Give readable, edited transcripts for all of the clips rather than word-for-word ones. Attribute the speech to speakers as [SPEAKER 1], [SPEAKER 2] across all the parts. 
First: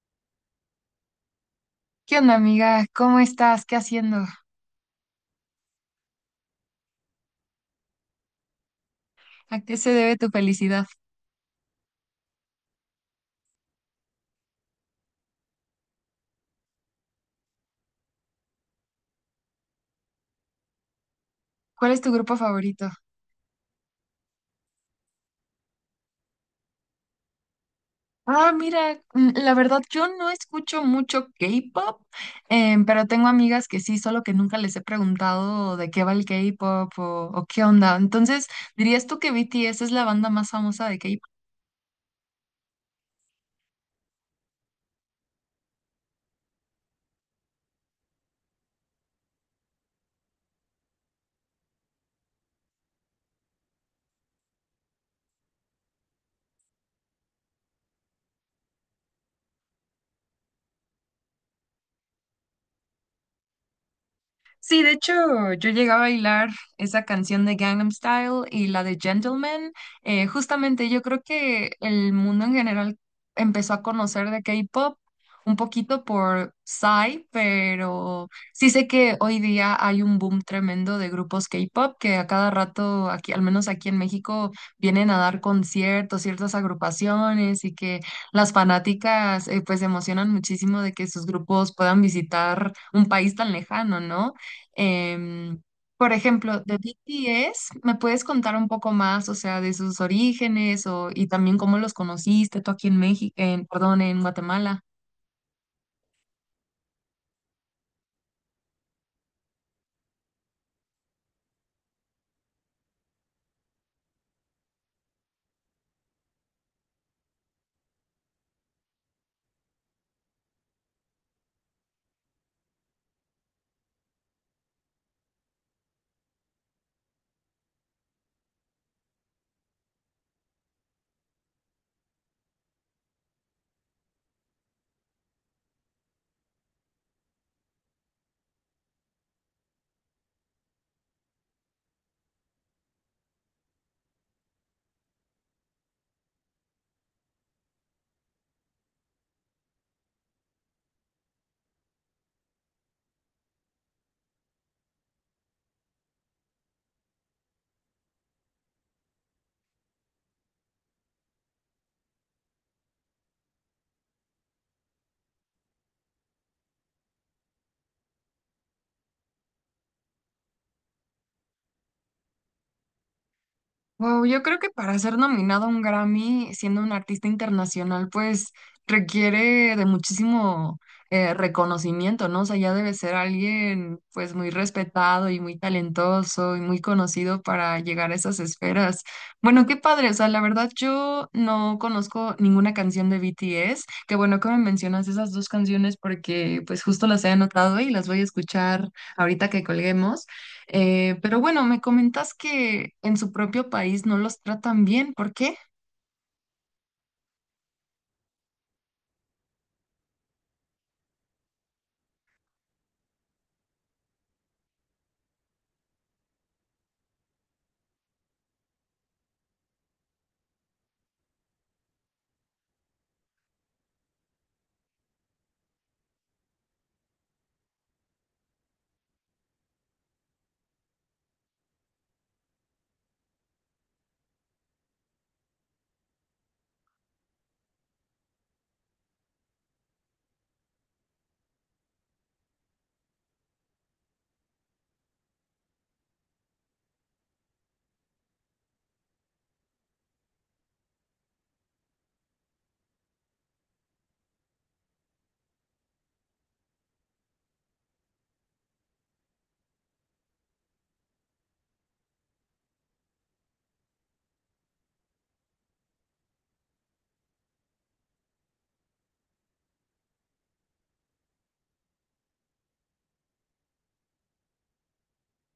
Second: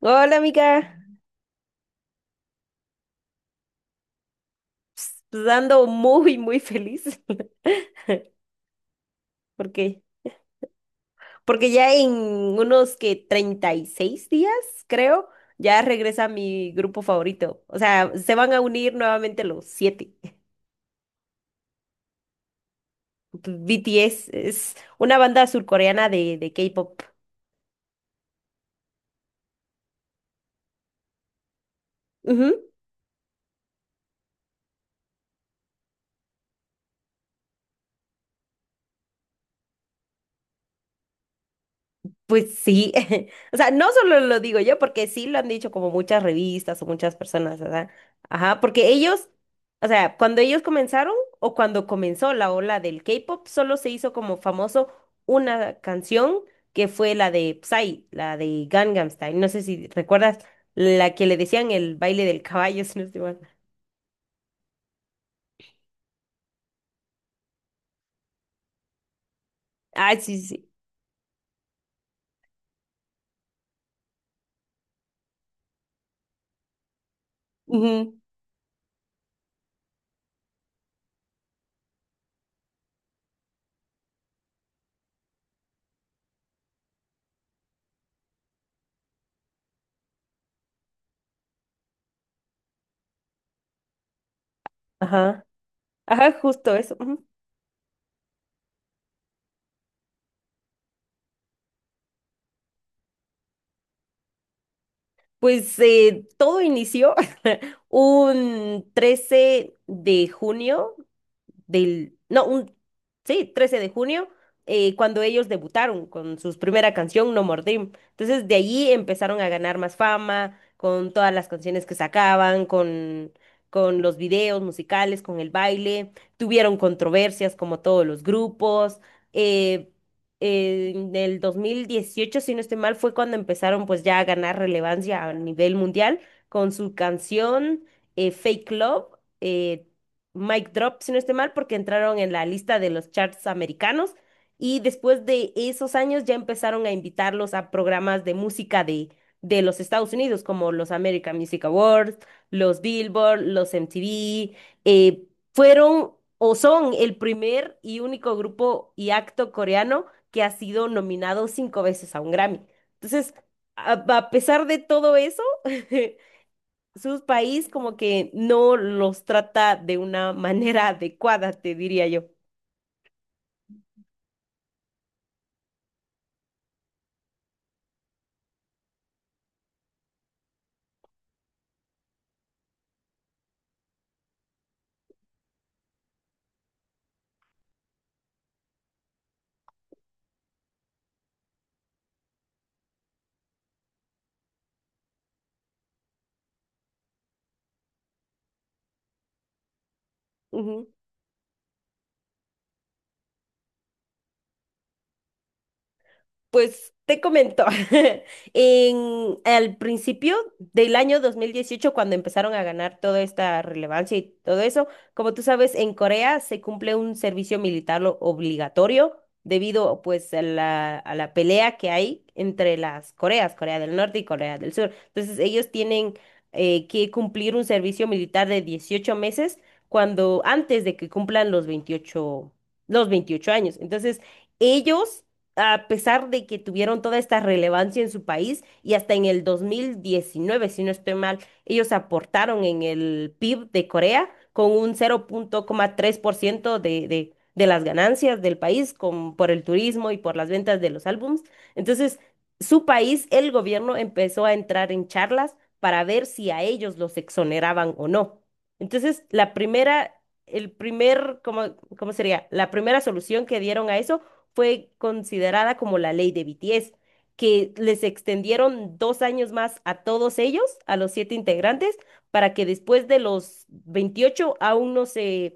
[SPEAKER 1] Hola, amiga.
[SPEAKER 2] ¿Qué onda, amiga? ¿Cómo estás? ¿Qué haciendo?
[SPEAKER 1] Pues ando muy, muy feliz.
[SPEAKER 2] ¿A qué se
[SPEAKER 1] porque
[SPEAKER 2] debe tu felicidad?
[SPEAKER 1] Porque ya en unos que 36 días, creo, ya regresa mi grupo favorito. O sea, se van a unir nuevamente los siete.
[SPEAKER 2] ¿Cuál es tu grupo favorito?
[SPEAKER 1] BTS es una banda surcoreana de K-pop.
[SPEAKER 2] Ah, mira, la verdad yo no escucho mucho K-pop, pero tengo amigas que sí, solo que nunca les he preguntado de qué va el K-pop o qué onda. Entonces, ¿dirías tú que BTS es la banda más famosa de K-pop?
[SPEAKER 1] Pues sí, o sea, no solo lo digo yo, porque sí lo han dicho como muchas revistas o muchas personas, ¿verdad? Ajá, porque ellos, o sea, cuando ellos comenzaron o cuando comenzó la ola del K-pop, solo se hizo como famoso una canción que fue la de Psy, la de Gangnam Style. No sé si recuerdas la que le decían el baile del caballo, si no estoy mal.
[SPEAKER 2] Sí, de hecho, yo llegué a bailar esa canción de Gangnam Style y la de Gentleman.
[SPEAKER 1] Ah, sí, sí. Sí.
[SPEAKER 2] Justamente yo creo que el mundo en general empezó a conocer de K-pop un poquito por Psy,
[SPEAKER 1] Ujú.
[SPEAKER 2] pero sí sé que hoy día hay un boom tremendo de grupos K-pop que a cada rato, aquí, al menos aquí en México, vienen a dar conciertos, ciertas agrupaciones y que las fanáticas pues se emocionan muchísimo de que sus grupos puedan visitar un país tan lejano, ¿no?
[SPEAKER 1] Ajá,
[SPEAKER 2] Em, por
[SPEAKER 1] ajá,
[SPEAKER 2] ejemplo,
[SPEAKER 1] justo
[SPEAKER 2] de
[SPEAKER 1] eso.
[SPEAKER 2] BTS, ¿me puedes contar un poco más, o sea, de sus orígenes o, y también cómo los conociste tú aquí en México, en, perdón, en Guatemala?
[SPEAKER 1] Pues todo inició un 13 de junio del, no, un, sí, 13 de junio, cuando ellos debutaron con su primera canción, No More Dream. Entonces, de allí empezaron a ganar más fama, con todas las canciones que sacaban, con los videos musicales, con el baile. Tuvieron controversias como todos los grupos. eh, en el 2018 si no estoy mal, fue cuando empezaron pues ya a ganar relevancia a nivel mundial con su canción Fake Love, eh, Mike Drop, si no estoy mal, porque entraron en la lista de los charts americanos y después de esos años ya empezaron a invitarlos a programas de música de los Estados Unidos, como los American Music Awards, los Billboard, los MTV. eh, Fueron o son el primer y único grupo y acto coreano que ha sido nominado cinco veces a un Grammy. Entonces, a pesar de todo eso, su país como que no los trata de una manera adecuada, te diría yo.
[SPEAKER 2] Wow, yo creo que para ser nominado a un Grammy siendo un artista internacional, pues requiere de muchísimo reconocimiento, ¿no? O sea, ya debe ser alguien pues muy respetado y muy talentoso y muy conocido para llegar a esas esferas. Bueno, qué padre, o sea, la verdad yo no conozco ninguna canción de BTS. Qué bueno que me mencionas esas dos canciones porque pues justo las he anotado y las voy a escuchar ahorita que colguemos.
[SPEAKER 1] Ujú.
[SPEAKER 2] Pero bueno, me comentas que en su propio país no los tratan bien, ¿por qué?
[SPEAKER 1] Pues te comento, al principio del año 2018 cuando empezaron a ganar toda esta relevancia y todo eso, como tú sabes, en Corea se cumple un servicio militar obligatorio debido pues a a la pelea que hay entre las Coreas, Corea del Norte y Corea del Sur. Entonces ellos tienen que cumplir un servicio militar de 18 meses cuando antes de que cumplan los 28 años. Entonces ellos a pesar de que tuvieron toda esta relevancia en su país y hasta en el 2019, si no estoy mal, ellos aportaron en el PIB de Corea con un 0.3% de las ganancias del país por el turismo y por las ventas de los álbums. Entonces, su país, el gobierno empezó a entrar en charlas para ver si a ellos los exoneraban o no. Entonces, la primera, el primer, ¿cómo sería? La primera solución que dieron a eso fue considerada como la ley de BTS, que les extendieron 2 años más a todos ellos, a los 7 integrantes, para que después de los 28 aún no se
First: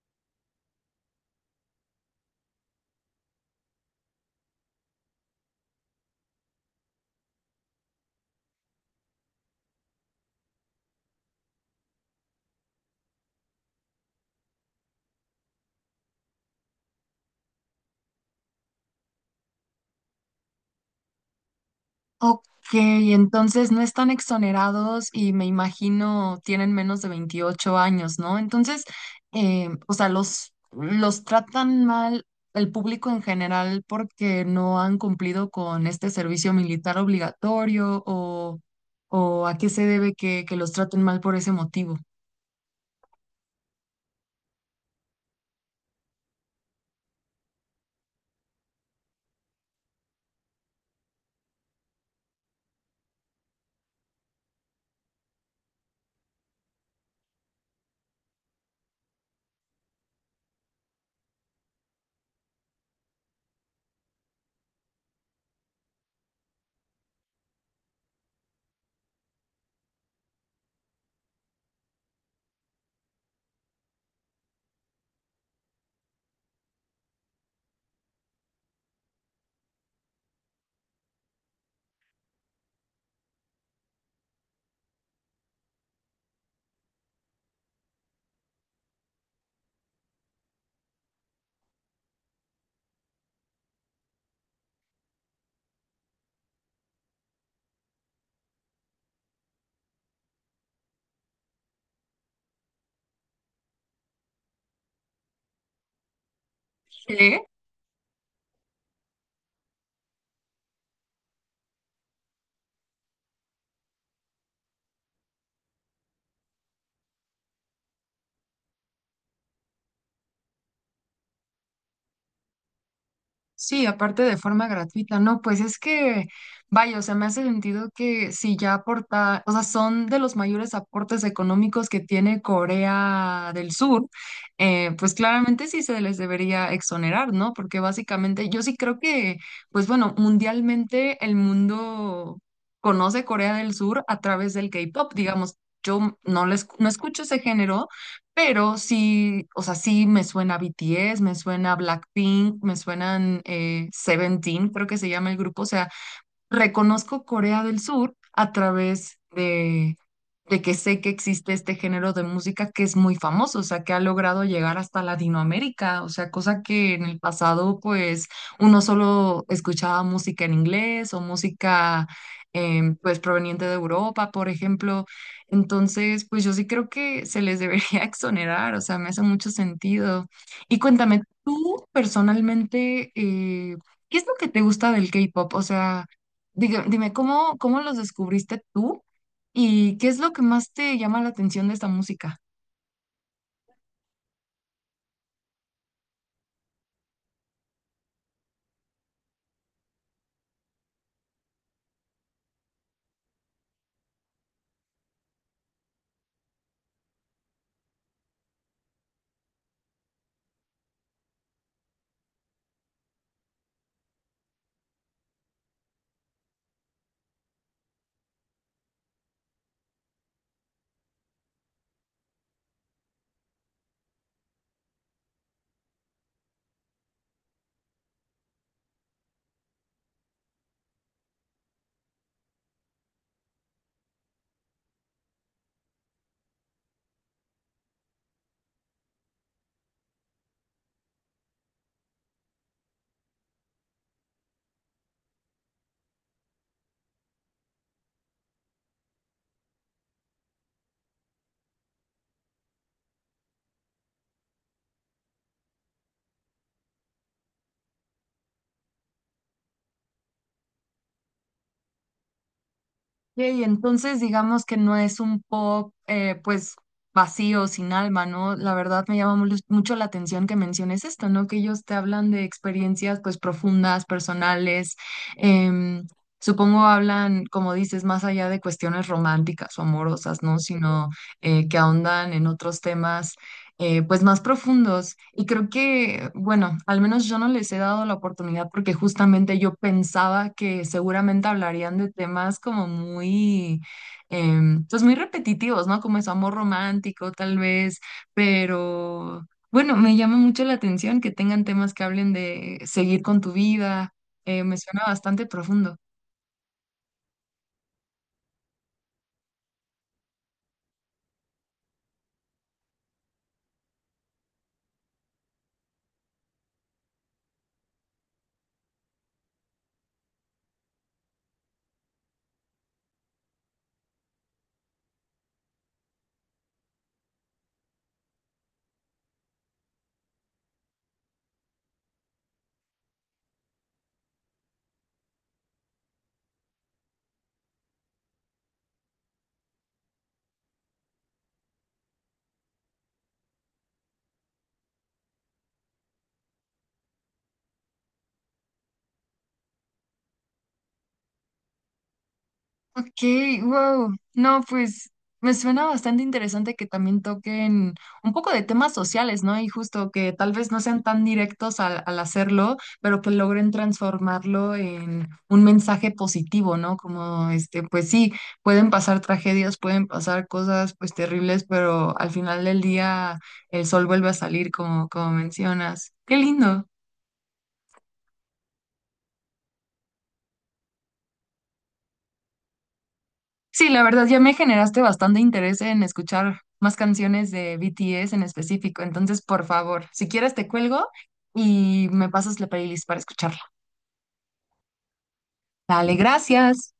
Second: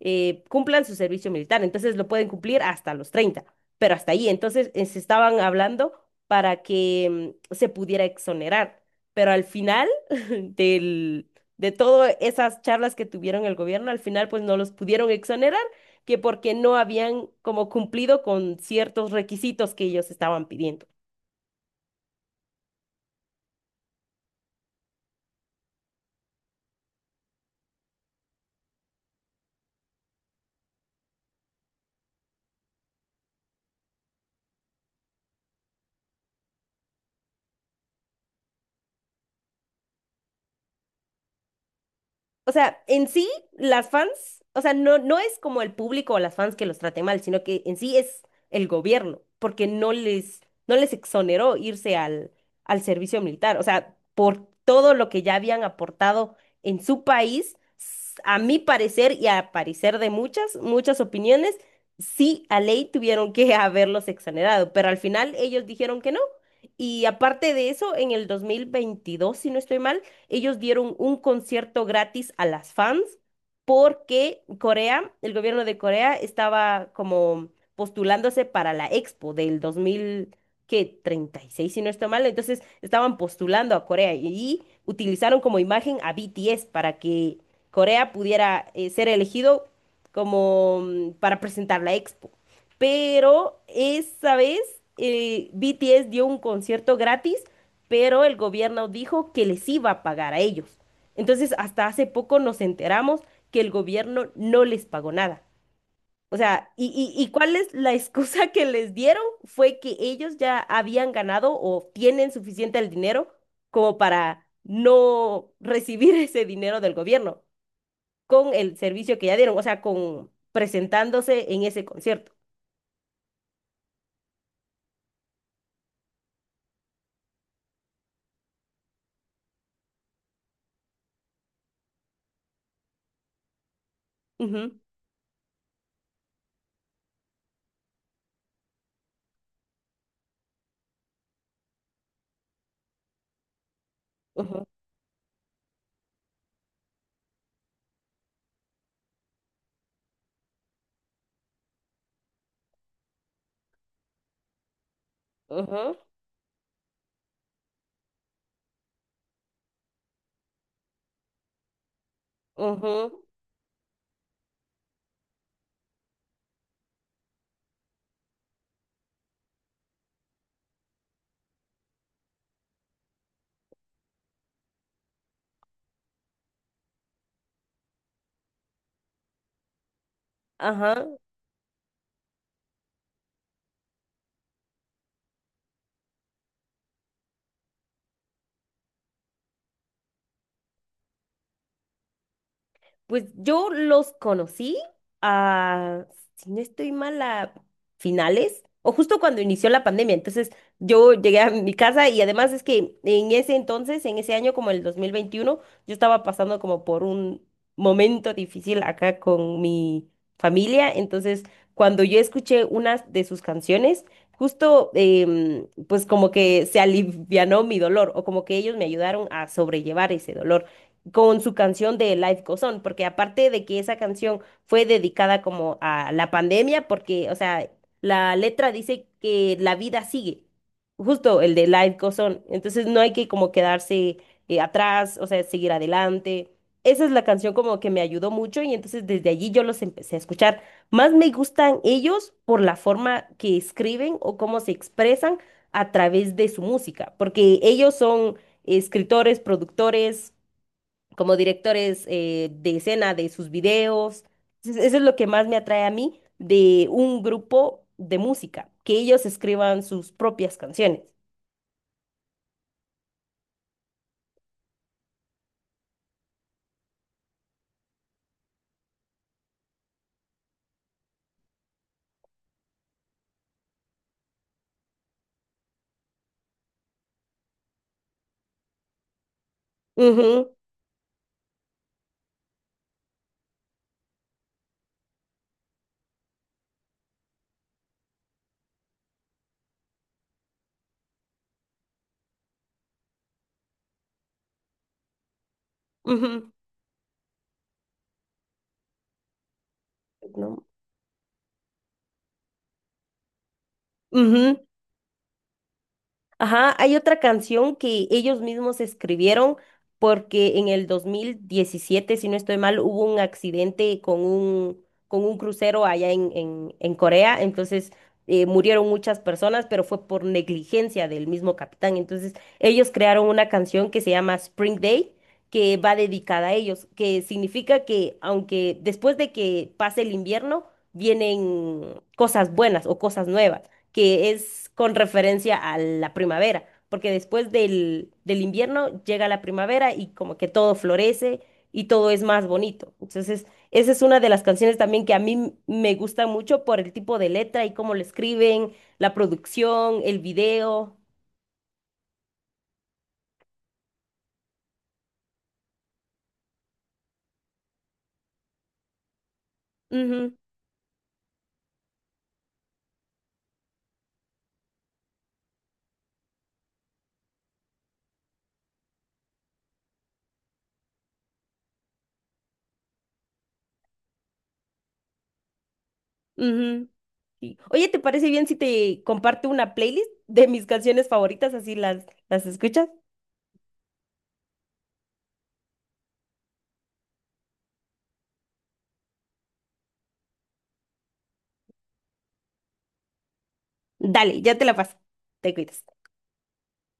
[SPEAKER 1] cumplan su servicio militar. Entonces lo pueden cumplir hasta los 30 pero hasta ahí. Entonces se estaban hablando para que se pudiera exonerar. Pero al final del, de todas esas charlas que tuvieron el gobierno, al final pues no los pudieron exonerar que porque no habían como cumplido con ciertos requisitos que ellos estaban pidiendo.
[SPEAKER 2] Ok, entonces no están exonerados y me imagino tienen menos de 28 años, ¿no? Entonces, o sea, los tratan mal el público en general porque no han cumplido con este servicio militar obligatorio o a qué se debe que los traten mal por ese motivo.
[SPEAKER 1] O sea, en sí, las fans, o sea, no, no es como el público o las fans que los traten mal, sino que en sí es el gobierno, porque no les exoneró irse al servicio militar. O sea, por todo lo que ya habían aportado en su país, a mi parecer y a parecer de muchas, muchas opiniones, sí, a ley tuvieron que haberlos exonerado, pero al final ellos dijeron que no. Y aparte de eso, en el 2022, si no estoy mal, ellos dieron un concierto gratis a las fans porque Corea, el gobierno de Corea estaba como postulándose para la Expo del 2000, que 36 si no estoy mal, entonces estaban postulando a Corea y utilizaron como imagen a BTS para que Corea pudiera ser elegido como para presentar la Expo. Pero esa vez BTS dio un concierto gratis pero el gobierno dijo que les iba a pagar a ellos. Entonces, hasta hace poco nos enteramos que el gobierno no les pagó nada. O sea, ¿y,
[SPEAKER 2] ¿Sí?
[SPEAKER 1] y, y cuál es la excusa que les dieron? Fue que ellos ya habían ganado o tienen suficiente el dinero como para no recibir ese dinero del gobierno con el servicio que ya dieron, o sea, con presentándose en ese concierto.
[SPEAKER 2] Sí, aparte de forma gratuita, no, pues es que, vaya, o sea, me hace sentido que si ya aporta, o sea, son de los mayores aportes económicos que tiene Corea del Sur,
[SPEAKER 1] Ujú,
[SPEAKER 2] pues claramente sí se les debería exonerar, ¿no? Porque básicamente yo sí creo que, pues bueno, mundialmente el mundo conoce Corea del Sur a través
[SPEAKER 1] ujú,
[SPEAKER 2] del K-pop, digamos. Yo no les, no escucho ese género, pero sí, o sea, sí me suena BTS, me suena Blackpink, me suenan Seventeen, creo que se llama el grupo. O sea,
[SPEAKER 1] ujú,
[SPEAKER 2] reconozco Corea del Sur a través de que sé que existe este género de música que es muy
[SPEAKER 1] ujú,
[SPEAKER 2] famoso, o sea, que ha logrado llegar hasta Latinoamérica, o sea, cosa que en el pasado pues uno solo escuchaba música en inglés o música pues proveniente de Europa, por ejemplo. Entonces, pues yo sí creo que se les debería exonerar, o sea, me hace mucho sentido. Y
[SPEAKER 1] ajá.
[SPEAKER 2] cuéntame, tú personalmente, ¿qué es lo que te gusta del K-pop? O sea... Dime, ¿cómo los descubriste tú y qué es lo que más te llama la atención de esta música?
[SPEAKER 1] Pues yo los conocí a, si no estoy mal, a finales o justo cuando inició la pandemia. Entonces yo llegué a mi casa y además es que en ese entonces, en ese año como el 2021 yo estaba pasando como por un momento difícil acá con mi familia. Entonces cuando yo escuché unas de sus canciones, justo pues como que se alivianó mi dolor o como que ellos me ayudaron a sobrellevar ese dolor con su canción de Life Goes On, porque aparte de que esa canción fue dedicada como a la pandemia, porque, o sea, la letra dice que la vida sigue, justo el de Life Goes On, entonces no hay que como quedarse atrás, o sea, seguir adelante. Esa es la canción como que me ayudó mucho y entonces desde allí yo los empecé a escuchar. Más me gustan ellos por la forma que escriben o cómo se expresan a través de su música, porque ellos son escritores, productores, como directores de escena de sus videos. Entonces, eso es lo que más me atrae a mí de un grupo de música, que ellos escriban sus propias canciones.
[SPEAKER 2] Y entonces digamos que no es un pop pues vacío, sin alma, ¿no? La verdad me llama mucho la atención que menciones esto, ¿no? Que ellos te hablan de experiencias pues profundas, personales, em, supongo hablan, como dices, más allá de cuestiones románticas o amorosas,
[SPEAKER 1] Ujú,
[SPEAKER 2] ¿no? Sino que ahondan en otros temas pues más profundos. Y creo que, bueno, al menos yo no les he dado la oportunidad porque justamente yo pensaba que seguramente hablarían de temas como muy, pues muy repetitivos, ¿no? Como eso,
[SPEAKER 1] ujú,
[SPEAKER 2] amor romántico tal vez, pero bueno, me llama
[SPEAKER 1] ¿no?
[SPEAKER 2] mucho la atención que tengan temas que hablen de seguir con tu vida.
[SPEAKER 1] Ujú.
[SPEAKER 2] Me suena bastante profundo.
[SPEAKER 1] Ajá, hay otra canción que ellos mismos escribieron porque en el 2017, si no estoy mal, hubo un accidente con un crucero allá en Corea, entonces murieron muchas personas, pero fue por negligencia del mismo capitán. Entonces ellos crearon una canción que se llama Spring Day, que va dedicada a ellos, que significa que aunque después de que pase el invierno, vienen cosas buenas o cosas nuevas que es con referencia a la primavera, porque después del invierno llega la primavera y como que todo florece y todo es más bonito. Entonces, esa es una de las canciones también que a mí me gusta mucho por el tipo de letra y cómo lo escriben, la producción, el video.
[SPEAKER 2] Ok, wow. No, pues me suena bastante interesante que también toquen un poco de temas sociales, ¿no? Y justo que
[SPEAKER 1] Ujú,
[SPEAKER 2] tal vez no sean tan directos al, al hacerlo, pero que logren transformarlo en un mensaje positivo, ¿no? Como este, pues sí, pueden pasar tragedias, pueden pasar cosas pues terribles, pero al final del día el sol vuelve a salir, como, como mencionas. Qué lindo.
[SPEAKER 1] ujú, sí. Oye, ¿te parece bien si te comparto una playlist de mis canciones favoritas? Así las escuchas.
[SPEAKER 2] Sí, la verdad ya me generaste bastante interés en escuchar más canciones de BTS en específico. Entonces, por favor, si quieres te cuelgo y me pasas la playlist para escucharla.
[SPEAKER 1] Dale, ya te la paso. Te cuidas.
[SPEAKER 2] Dale, gracias.